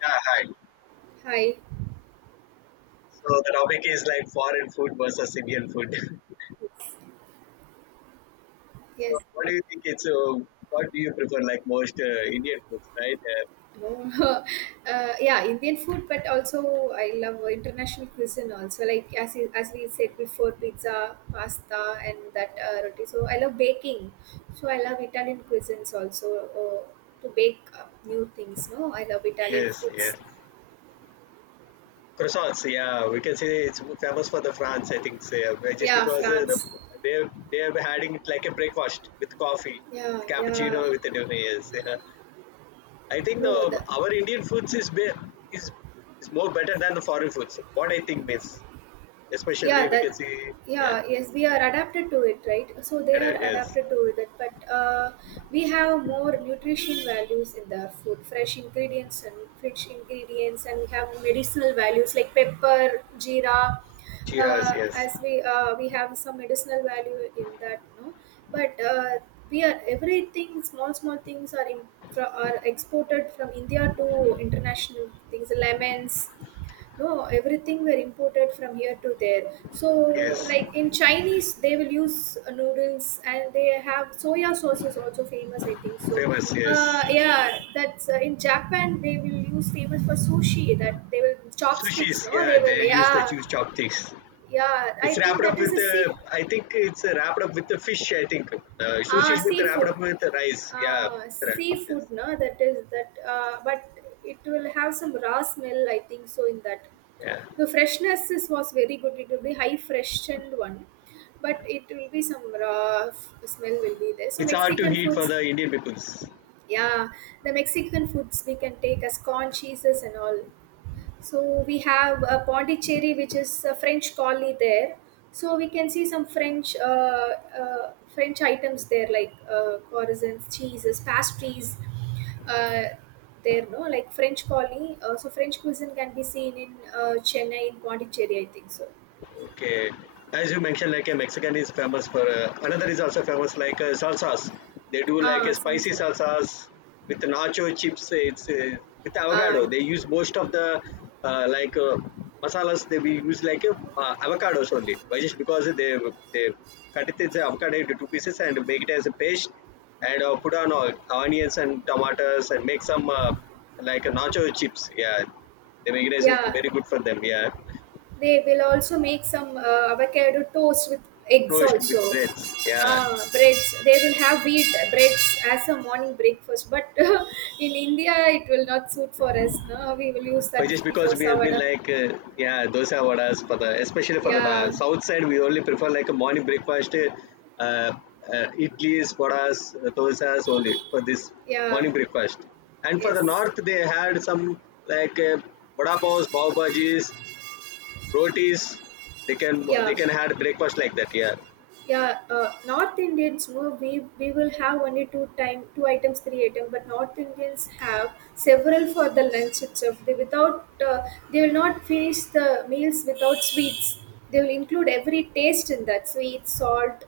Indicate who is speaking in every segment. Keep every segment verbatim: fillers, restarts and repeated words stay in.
Speaker 1: Yeah, hi.
Speaker 2: Hi.
Speaker 1: So the topic is like foreign food versus Indian food. So
Speaker 2: Yes.
Speaker 1: what do you think it's, uh, what do you prefer like most uh, Indian foods, right? Uh,
Speaker 2: No. Uh, yeah, Indian food, but also I love international cuisine also. Like as you, as we said before, pizza, pasta, and that uh, roti. So I love baking. So I love Italian cuisines also uh, to bake uh, new things. No, I love Italian
Speaker 1: yes, yes.
Speaker 2: foods.
Speaker 1: Croissants, yeah, we can say it's famous for the France, I think, so, yeah, but just
Speaker 2: Yeah,
Speaker 1: because uh, the,
Speaker 2: France.
Speaker 1: they they are having it like a breakfast with coffee, with
Speaker 2: Yeah, yeah.
Speaker 1: cappuccino, with the donuts. Yeah. I think
Speaker 2: No,
Speaker 1: the
Speaker 2: the
Speaker 1: our Indian foods is be, is is more better than the foreign foods. What I think is,
Speaker 2: yeah
Speaker 1: especially we can
Speaker 2: that
Speaker 1: see, yeah,
Speaker 2: yeah yes, we are adapted to it, right? So they are
Speaker 1: yes.
Speaker 2: adapted to it, but uh, we have more nutrition values in the food, fresh ingredients, and fresh ingredients and we have medicinal values like pepper, jeera.
Speaker 1: Cheers,
Speaker 2: Uh,
Speaker 1: yes.
Speaker 2: as we uh, We have some medicinal value in that, no? but uh, We are, everything, small small things are in, fro- are exported from India to international things, lemons, no, everything were imported from here to there. So
Speaker 1: Yes,
Speaker 2: like in Chinese, they will use uh, noodles and they have soya sauce, is also famous, I think so.
Speaker 1: famous. Yes,
Speaker 2: Uh, yeah, that's uh, in Japan they will use, famous for sushi, that they will chopsticks,
Speaker 1: sushis.
Speaker 2: no,
Speaker 1: Yeah,
Speaker 2: they
Speaker 1: they
Speaker 2: will,
Speaker 1: use the
Speaker 2: yeah.
Speaker 1: huge chopsticks.
Speaker 2: Yeah, I
Speaker 1: It's
Speaker 2: think
Speaker 1: wrapped
Speaker 2: that
Speaker 1: up
Speaker 2: is
Speaker 1: with
Speaker 2: a
Speaker 1: uh,
Speaker 2: sea,
Speaker 1: I think it's uh, wrapped up with the fish. I think uh,
Speaker 2: ah,
Speaker 1: sushis with wrapped
Speaker 2: seafood.
Speaker 1: up with the rice. Yeah,
Speaker 2: Uh,
Speaker 1: ra- yes,
Speaker 2: seafood, no, that is that, uh, but it will have some raw smell, I think so, in that.
Speaker 1: yeah.
Speaker 2: The freshness is, was very good. It will be high freshened one, but it will be some raw f- smell will be there. So
Speaker 1: It's hard to
Speaker 2: Mexican
Speaker 1: eat for
Speaker 2: foods,
Speaker 1: the Indian peoples.
Speaker 2: yeah, the Mexican foods we can take as corn, cheeses, and all. So we have uh, Pondicherry, which is a French colony there. So we can see some French uh, uh, French items there, like uh, croissants, cheeses, pastries. Uh, there, no, like French colony. Uh, so French cuisine can be seen in uh, Chennai, in Pondicherry, I think so.
Speaker 1: Okay, as you mentioned, like a Mexican is famous for uh, another is also famous like uh, salsas. They do like a
Speaker 2: Ah,
Speaker 1: spicy
Speaker 2: salsa.
Speaker 1: salsas with nacho chips. uh, It's uh, with avocado.
Speaker 2: Ah,
Speaker 1: They use most of the uh, like uh, masalas. They we use like uh, uh, avocados only. Why just because they they cut it as avocado into two pieces and make it as a paste and uh, put on uh, onions and tomatoes and make some uh, like uh, nacho chips. Yeah, they make it as it's
Speaker 2: yeah.
Speaker 1: very good for them. Yeah.
Speaker 2: They will also make some uh, avocado toast with eggs
Speaker 1: Toast
Speaker 2: also.
Speaker 1: with breads. Yeah.
Speaker 2: Uh, breads. They will have wheat breads as a morning breakfast. But in India, it will not suit for us. No, we will use
Speaker 1: Or
Speaker 2: that
Speaker 1: just
Speaker 2: idli,
Speaker 1: because we
Speaker 2: dosa,
Speaker 1: have been
Speaker 2: vada.
Speaker 1: like, uh, yeah, dosa vadas for the, especially for the uh,
Speaker 2: Yeah,
Speaker 1: south side, we only prefer like a morning breakfast, uh, uh, idlis, vadas, dosas only for this
Speaker 2: yeah,
Speaker 1: morning breakfast. And for the
Speaker 2: yes,
Speaker 1: north, they had some like uh, vada paos, pav bhajis, rotis. They can they
Speaker 2: yeah.
Speaker 1: can had breakfast like that. Yeah.
Speaker 2: Yeah, uh, North Indians, no, we we will have only two time, two items, three items, but North Indians have several for the lunch itself. They without uh, they will not finish the meals without sweets. They will include every taste in that, sweet, salt,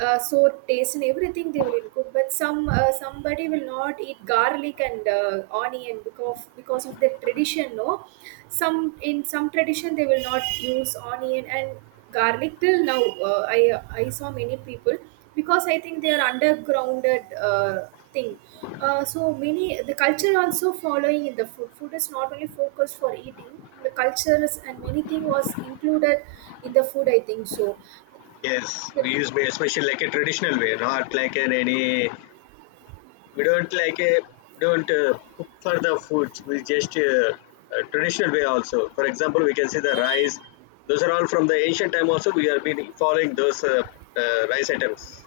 Speaker 2: uh, so taste and everything they will include, but some uh, somebody will not eat garlic and uh, onion because because of their tradition, no, some, in some tradition, they will not use onion and garlic till now. Uh, i i saw many people, because I think they are undergrounded, uh, thing. Uh, so many the culture also following in the food. Food is not only focused for eating, the cultures and many thing was included in the food, I think so.
Speaker 1: Yes, we
Speaker 2: But-
Speaker 1: use especially like a traditional way, not like an any. We don't like a don't uh, cook for the foods. We just uh, uh, traditional way also. For example, we can see the rice. Those are all from the ancient time. Also, we have been following those uh, uh, rice items.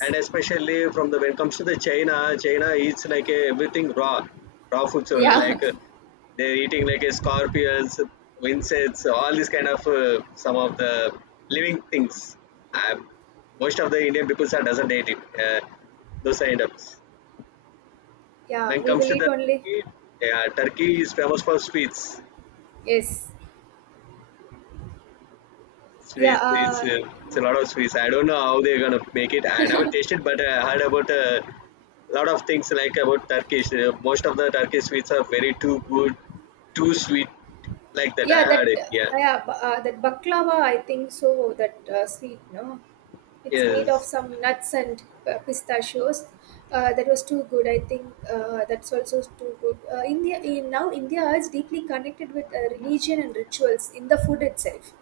Speaker 1: And especially from the when it comes to the China, China eats like a everything raw, raw foods only.
Speaker 2: Yeah,
Speaker 1: Like uh, they're eating like a scorpions, insects, all these kind of uh, some of the living things. Um, most of the Indian people doesn't eat it. Uh, those items.
Speaker 2: yeah,
Speaker 1: When it
Speaker 2: we
Speaker 1: comes
Speaker 2: will
Speaker 1: to
Speaker 2: eat
Speaker 1: the
Speaker 2: only.
Speaker 1: Turkey, yeah, Turkey is famous for sweets.
Speaker 2: Yes, yeah,
Speaker 1: Sweets, it's,
Speaker 2: uh,
Speaker 1: uh, it's a lot of sweets. I don't know how they're gonna make it. I never tasted, but I heard about a lot of things like about Turkish. Uh, most of the Turkish sweets are very too good, too sweet, like that. I
Speaker 2: yeah.
Speaker 1: heard
Speaker 2: That
Speaker 1: it. Yeah,
Speaker 2: uh, Yeah, bu- uh, that baklava, I think so. That, uh, sweet, no. It's made of
Speaker 1: yes,
Speaker 2: some nuts and uh, pistachios. Uh, that was too good. I think uh, that's also too good. Uh, India in, now India is deeply connected with uh, religion and rituals in the food itself.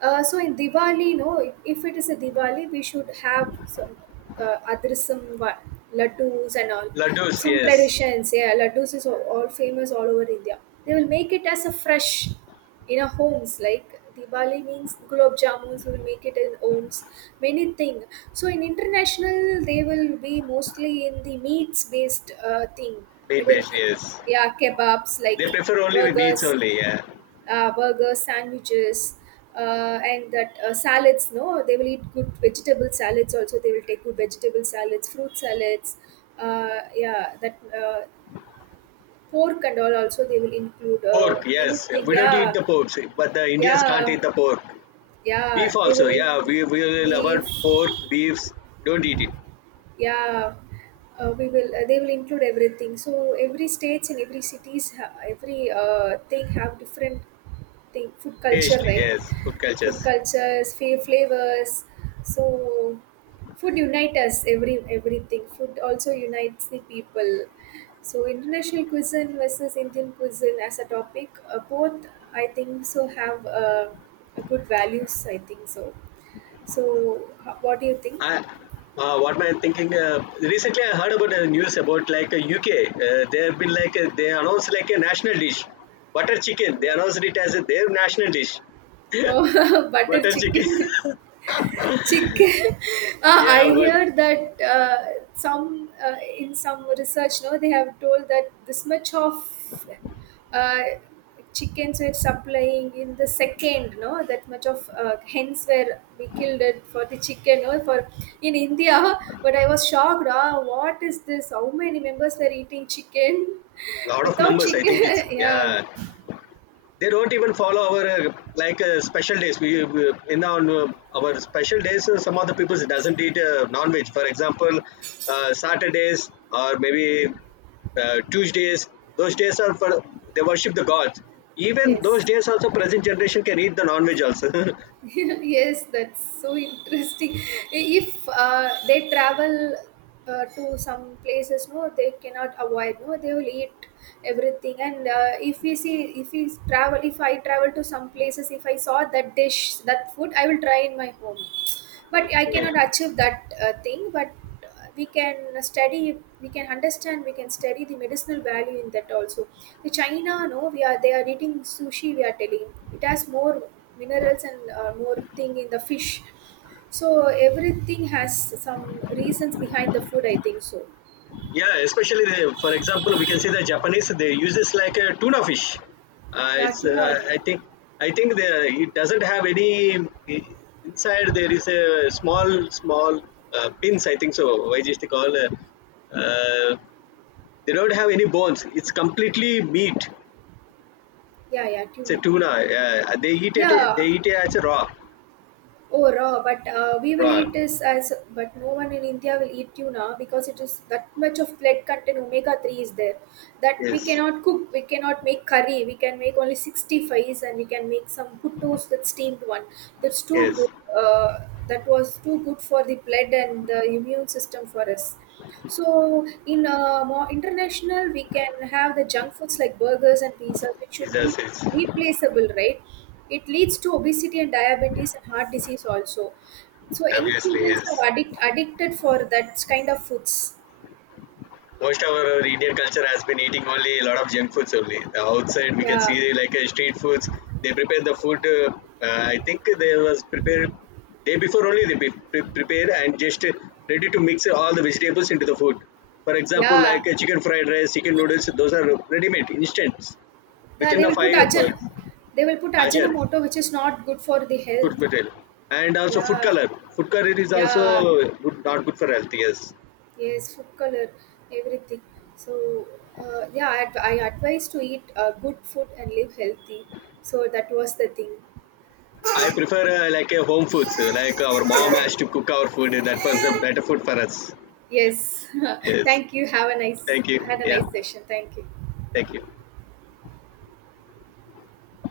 Speaker 2: Uh, so in Diwali, no, if, if it is a Diwali, we should have some uh, adrisam, va- laddus, and all,
Speaker 1: laddus,
Speaker 2: some
Speaker 1: yes,
Speaker 2: traditions. Yeah, laddus is all, all famous all over India. They will make it as a fresh in our homes. Like Diwali means gulab jamuns, we will make it in homes, many thing. So in international they will be mostly in the meats based uh, thing.
Speaker 1: meat
Speaker 2: Middle
Speaker 1: based,
Speaker 2: eat,
Speaker 1: yes.
Speaker 2: yeah, kebabs like
Speaker 1: They prefer only with meats
Speaker 2: burgers.
Speaker 1: only. Yeah,
Speaker 2: Uh, burgers, sandwiches, uh, and that uh, salads, no, they will eat good vegetable salads also, they will take good vegetable salads, fruit salads, uh, yeah that uh, pork and all also they will include, uh,
Speaker 1: pork,
Speaker 2: many
Speaker 1: yes.
Speaker 2: thing,
Speaker 1: We don't eat
Speaker 2: yeah.
Speaker 1: the pork, but the Indians can't
Speaker 2: Yeah,
Speaker 1: eat the pork. Beef
Speaker 2: yeah, they
Speaker 1: also,
Speaker 2: will
Speaker 1: yeah,
Speaker 2: in,
Speaker 1: we we will
Speaker 2: be,
Speaker 1: avoid pork, beefs. Don't eat it.
Speaker 2: yeah. Uh, we will uh, they will include everything. So every states and every cities ha- every uh, thing have different thing, food culture,
Speaker 1: Taste,
Speaker 2: right?
Speaker 1: yes, food
Speaker 2: Food
Speaker 1: cultures.
Speaker 2: cultures, fa- flavors, so food unite us, every everything, food also unites the people. So international cuisine versus Indian cuisine as a topic, uh, both I think so have, uh, a good values, I think so. So, ho- what do you think?
Speaker 1: I, uh, what am I thinking? Uh, recently, I heard about a news about like a U K. Uh, they have been like uh, they announced like a national dish, butter chicken. They
Speaker 2: Oh,
Speaker 1: announced it as a, their national dish,
Speaker 2: oh, butter
Speaker 1: butter chicken.
Speaker 2: chicken, chicken. Uh,
Speaker 1: Yeah,
Speaker 2: I
Speaker 1: but
Speaker 2: hear that uh, some uh, in some research, no, they have told that this much of uh, chickens were supplying in the second, no, that much of uh, hens were we killed it for the chicken, no, for in India. But I was shocked. Ah, what is this? How many members were eating chicken
Speaker 1: lot of
Speaker 2: without
Speaker 1: members. I
Speaker 2: chicken?
Speaker 1: think it's
Speaker 2: yeah.
Speaker 1: yeah. They don't even follow our uh, like uh, special days. We, we in our uh, our special days, uh, some of the people doesn't eat uh, non-veg. For example, uh, Saturdays or maybe uh, Tuesdays. Those days are for they worship the gods. Even those
Speaker 2: Yes.
Speaker 1: days also, present generation can eat the non-veg also.
Speaker 2: yes, that's so interesting. If uh, they travel uh, to some places, no, they cannot avoid. No, they will eat everything. And uh, if we see, if we travel, if I travel to some places, if I saw that dish, that food, I will try in my home, but I
Speaker 1: Yeah.
Speaker 2: cannot achieve that uh, thing. But uh, we can study, we can understand, we can study the medicinal value in that also. The China, no, we are they are eating sushi, we are telling, it has more minerals and uh, more thing in the fish. So everything has some reasons behind the food, I think so.
Speaker 1: Yeah, especially the, for example, we can say the Japanese they use this like a tuna fish. Uh,
Speaker 2: Yeah,
Speaker 1: it's
Speaker 2: tuna.
Speaker 1: uh, I think I think the it doesn't have any inside. There is a small small uh, pins. I think so. Why just they call? Uh, uh, they don't have any bones. It's completely meat.
Speaker 2: Yeah, yeah,
Speaker 1: It's a
Speaker 2: tuna.
Speaker 1: tuna. Uh, they eat it. They
Speaker 2: Yeah.
Speaker 1: eat it as a raw.
Speaker 2: Oh, raw, but uh, we will
Speaker 1: Raw.
Speaker 2: eat this as, but no one in India will eat tuna because it is that much of lead content, omega three is there, that we
Speaker 1: Yes.
Speaker 2: cannot cook, we cannot make curry, we can make only sixty-fives, and we can make some good toast with steamed one. That's too
Speaker 1: Yes.
Speaker 2: good, uh, that was too good for the blood and the immune system for us. So in uh, more international, we can have the junk foods like burgers and pizzas, which
Speaker 1: It
Speaker 2: should be
Speaker 1: does. It's
Speaker 2: replaceable, right? It leads to obesity and diabetes and heart disease also. So young
Speaker 1: obviously
Speaker 2: children
Speaker 1: yes.
Speaker 2: are addict, addicted for that kind of foods.
Speaker 1: Most of our Indian culture has been eating only a lot of junk foods only. The outside we can see
Speaker 2: Yeah,
Speaker 1: like uh, street foods. They prepare the food. Uh, uh, I think they was prepared day before only they pre- pre- prepare and just uh, ready to mix all the vegetables into the food. For example, like
Speaker 2: yeah.
Speaker 1: uh, chicken fried rice, chicken noodles. Those are ready made, instant,
Speaker 2: Now
Speaker 1: within
Speaker 2: they
Speaker 1: a
Speaker 2: will put
Speaker 1: five of
Speaker 2: ajan,
Speaker 1: it.
Speaker 2: they will put
Speaker 1: Hajar
Speaker 2: ajinomoto, which is not good for the
Speaker 1: food
Speaker 2: health.
Speaker 1: material and also food
Speaker 2: Yeah,
Speaker 1: color. Food color is
Speaker 2: yeah.
Speaker 1: also good, not good for health. Yes.
Speaker 2: Yes, food color, everything. So, uh, yeah, I, adv- I advise to eat uh, good food and live healthy. So that was the thing.
Speaker 1: I prefer uh, like a home foods. uh, Like our mom
Speaker 2: Yeah.
Speaker 1: has to cook our food. That was the better food for us.
Speaker 2: Yes.
Speaker 1: Yes.
Speaker 2: Thank you. Have a nice
Speaker 1: Thank you.
Speaker 2: Had a
Speaker 1: Yeah.
Speaker 2: nice session. Thank you.
Speaker 1: Thank you.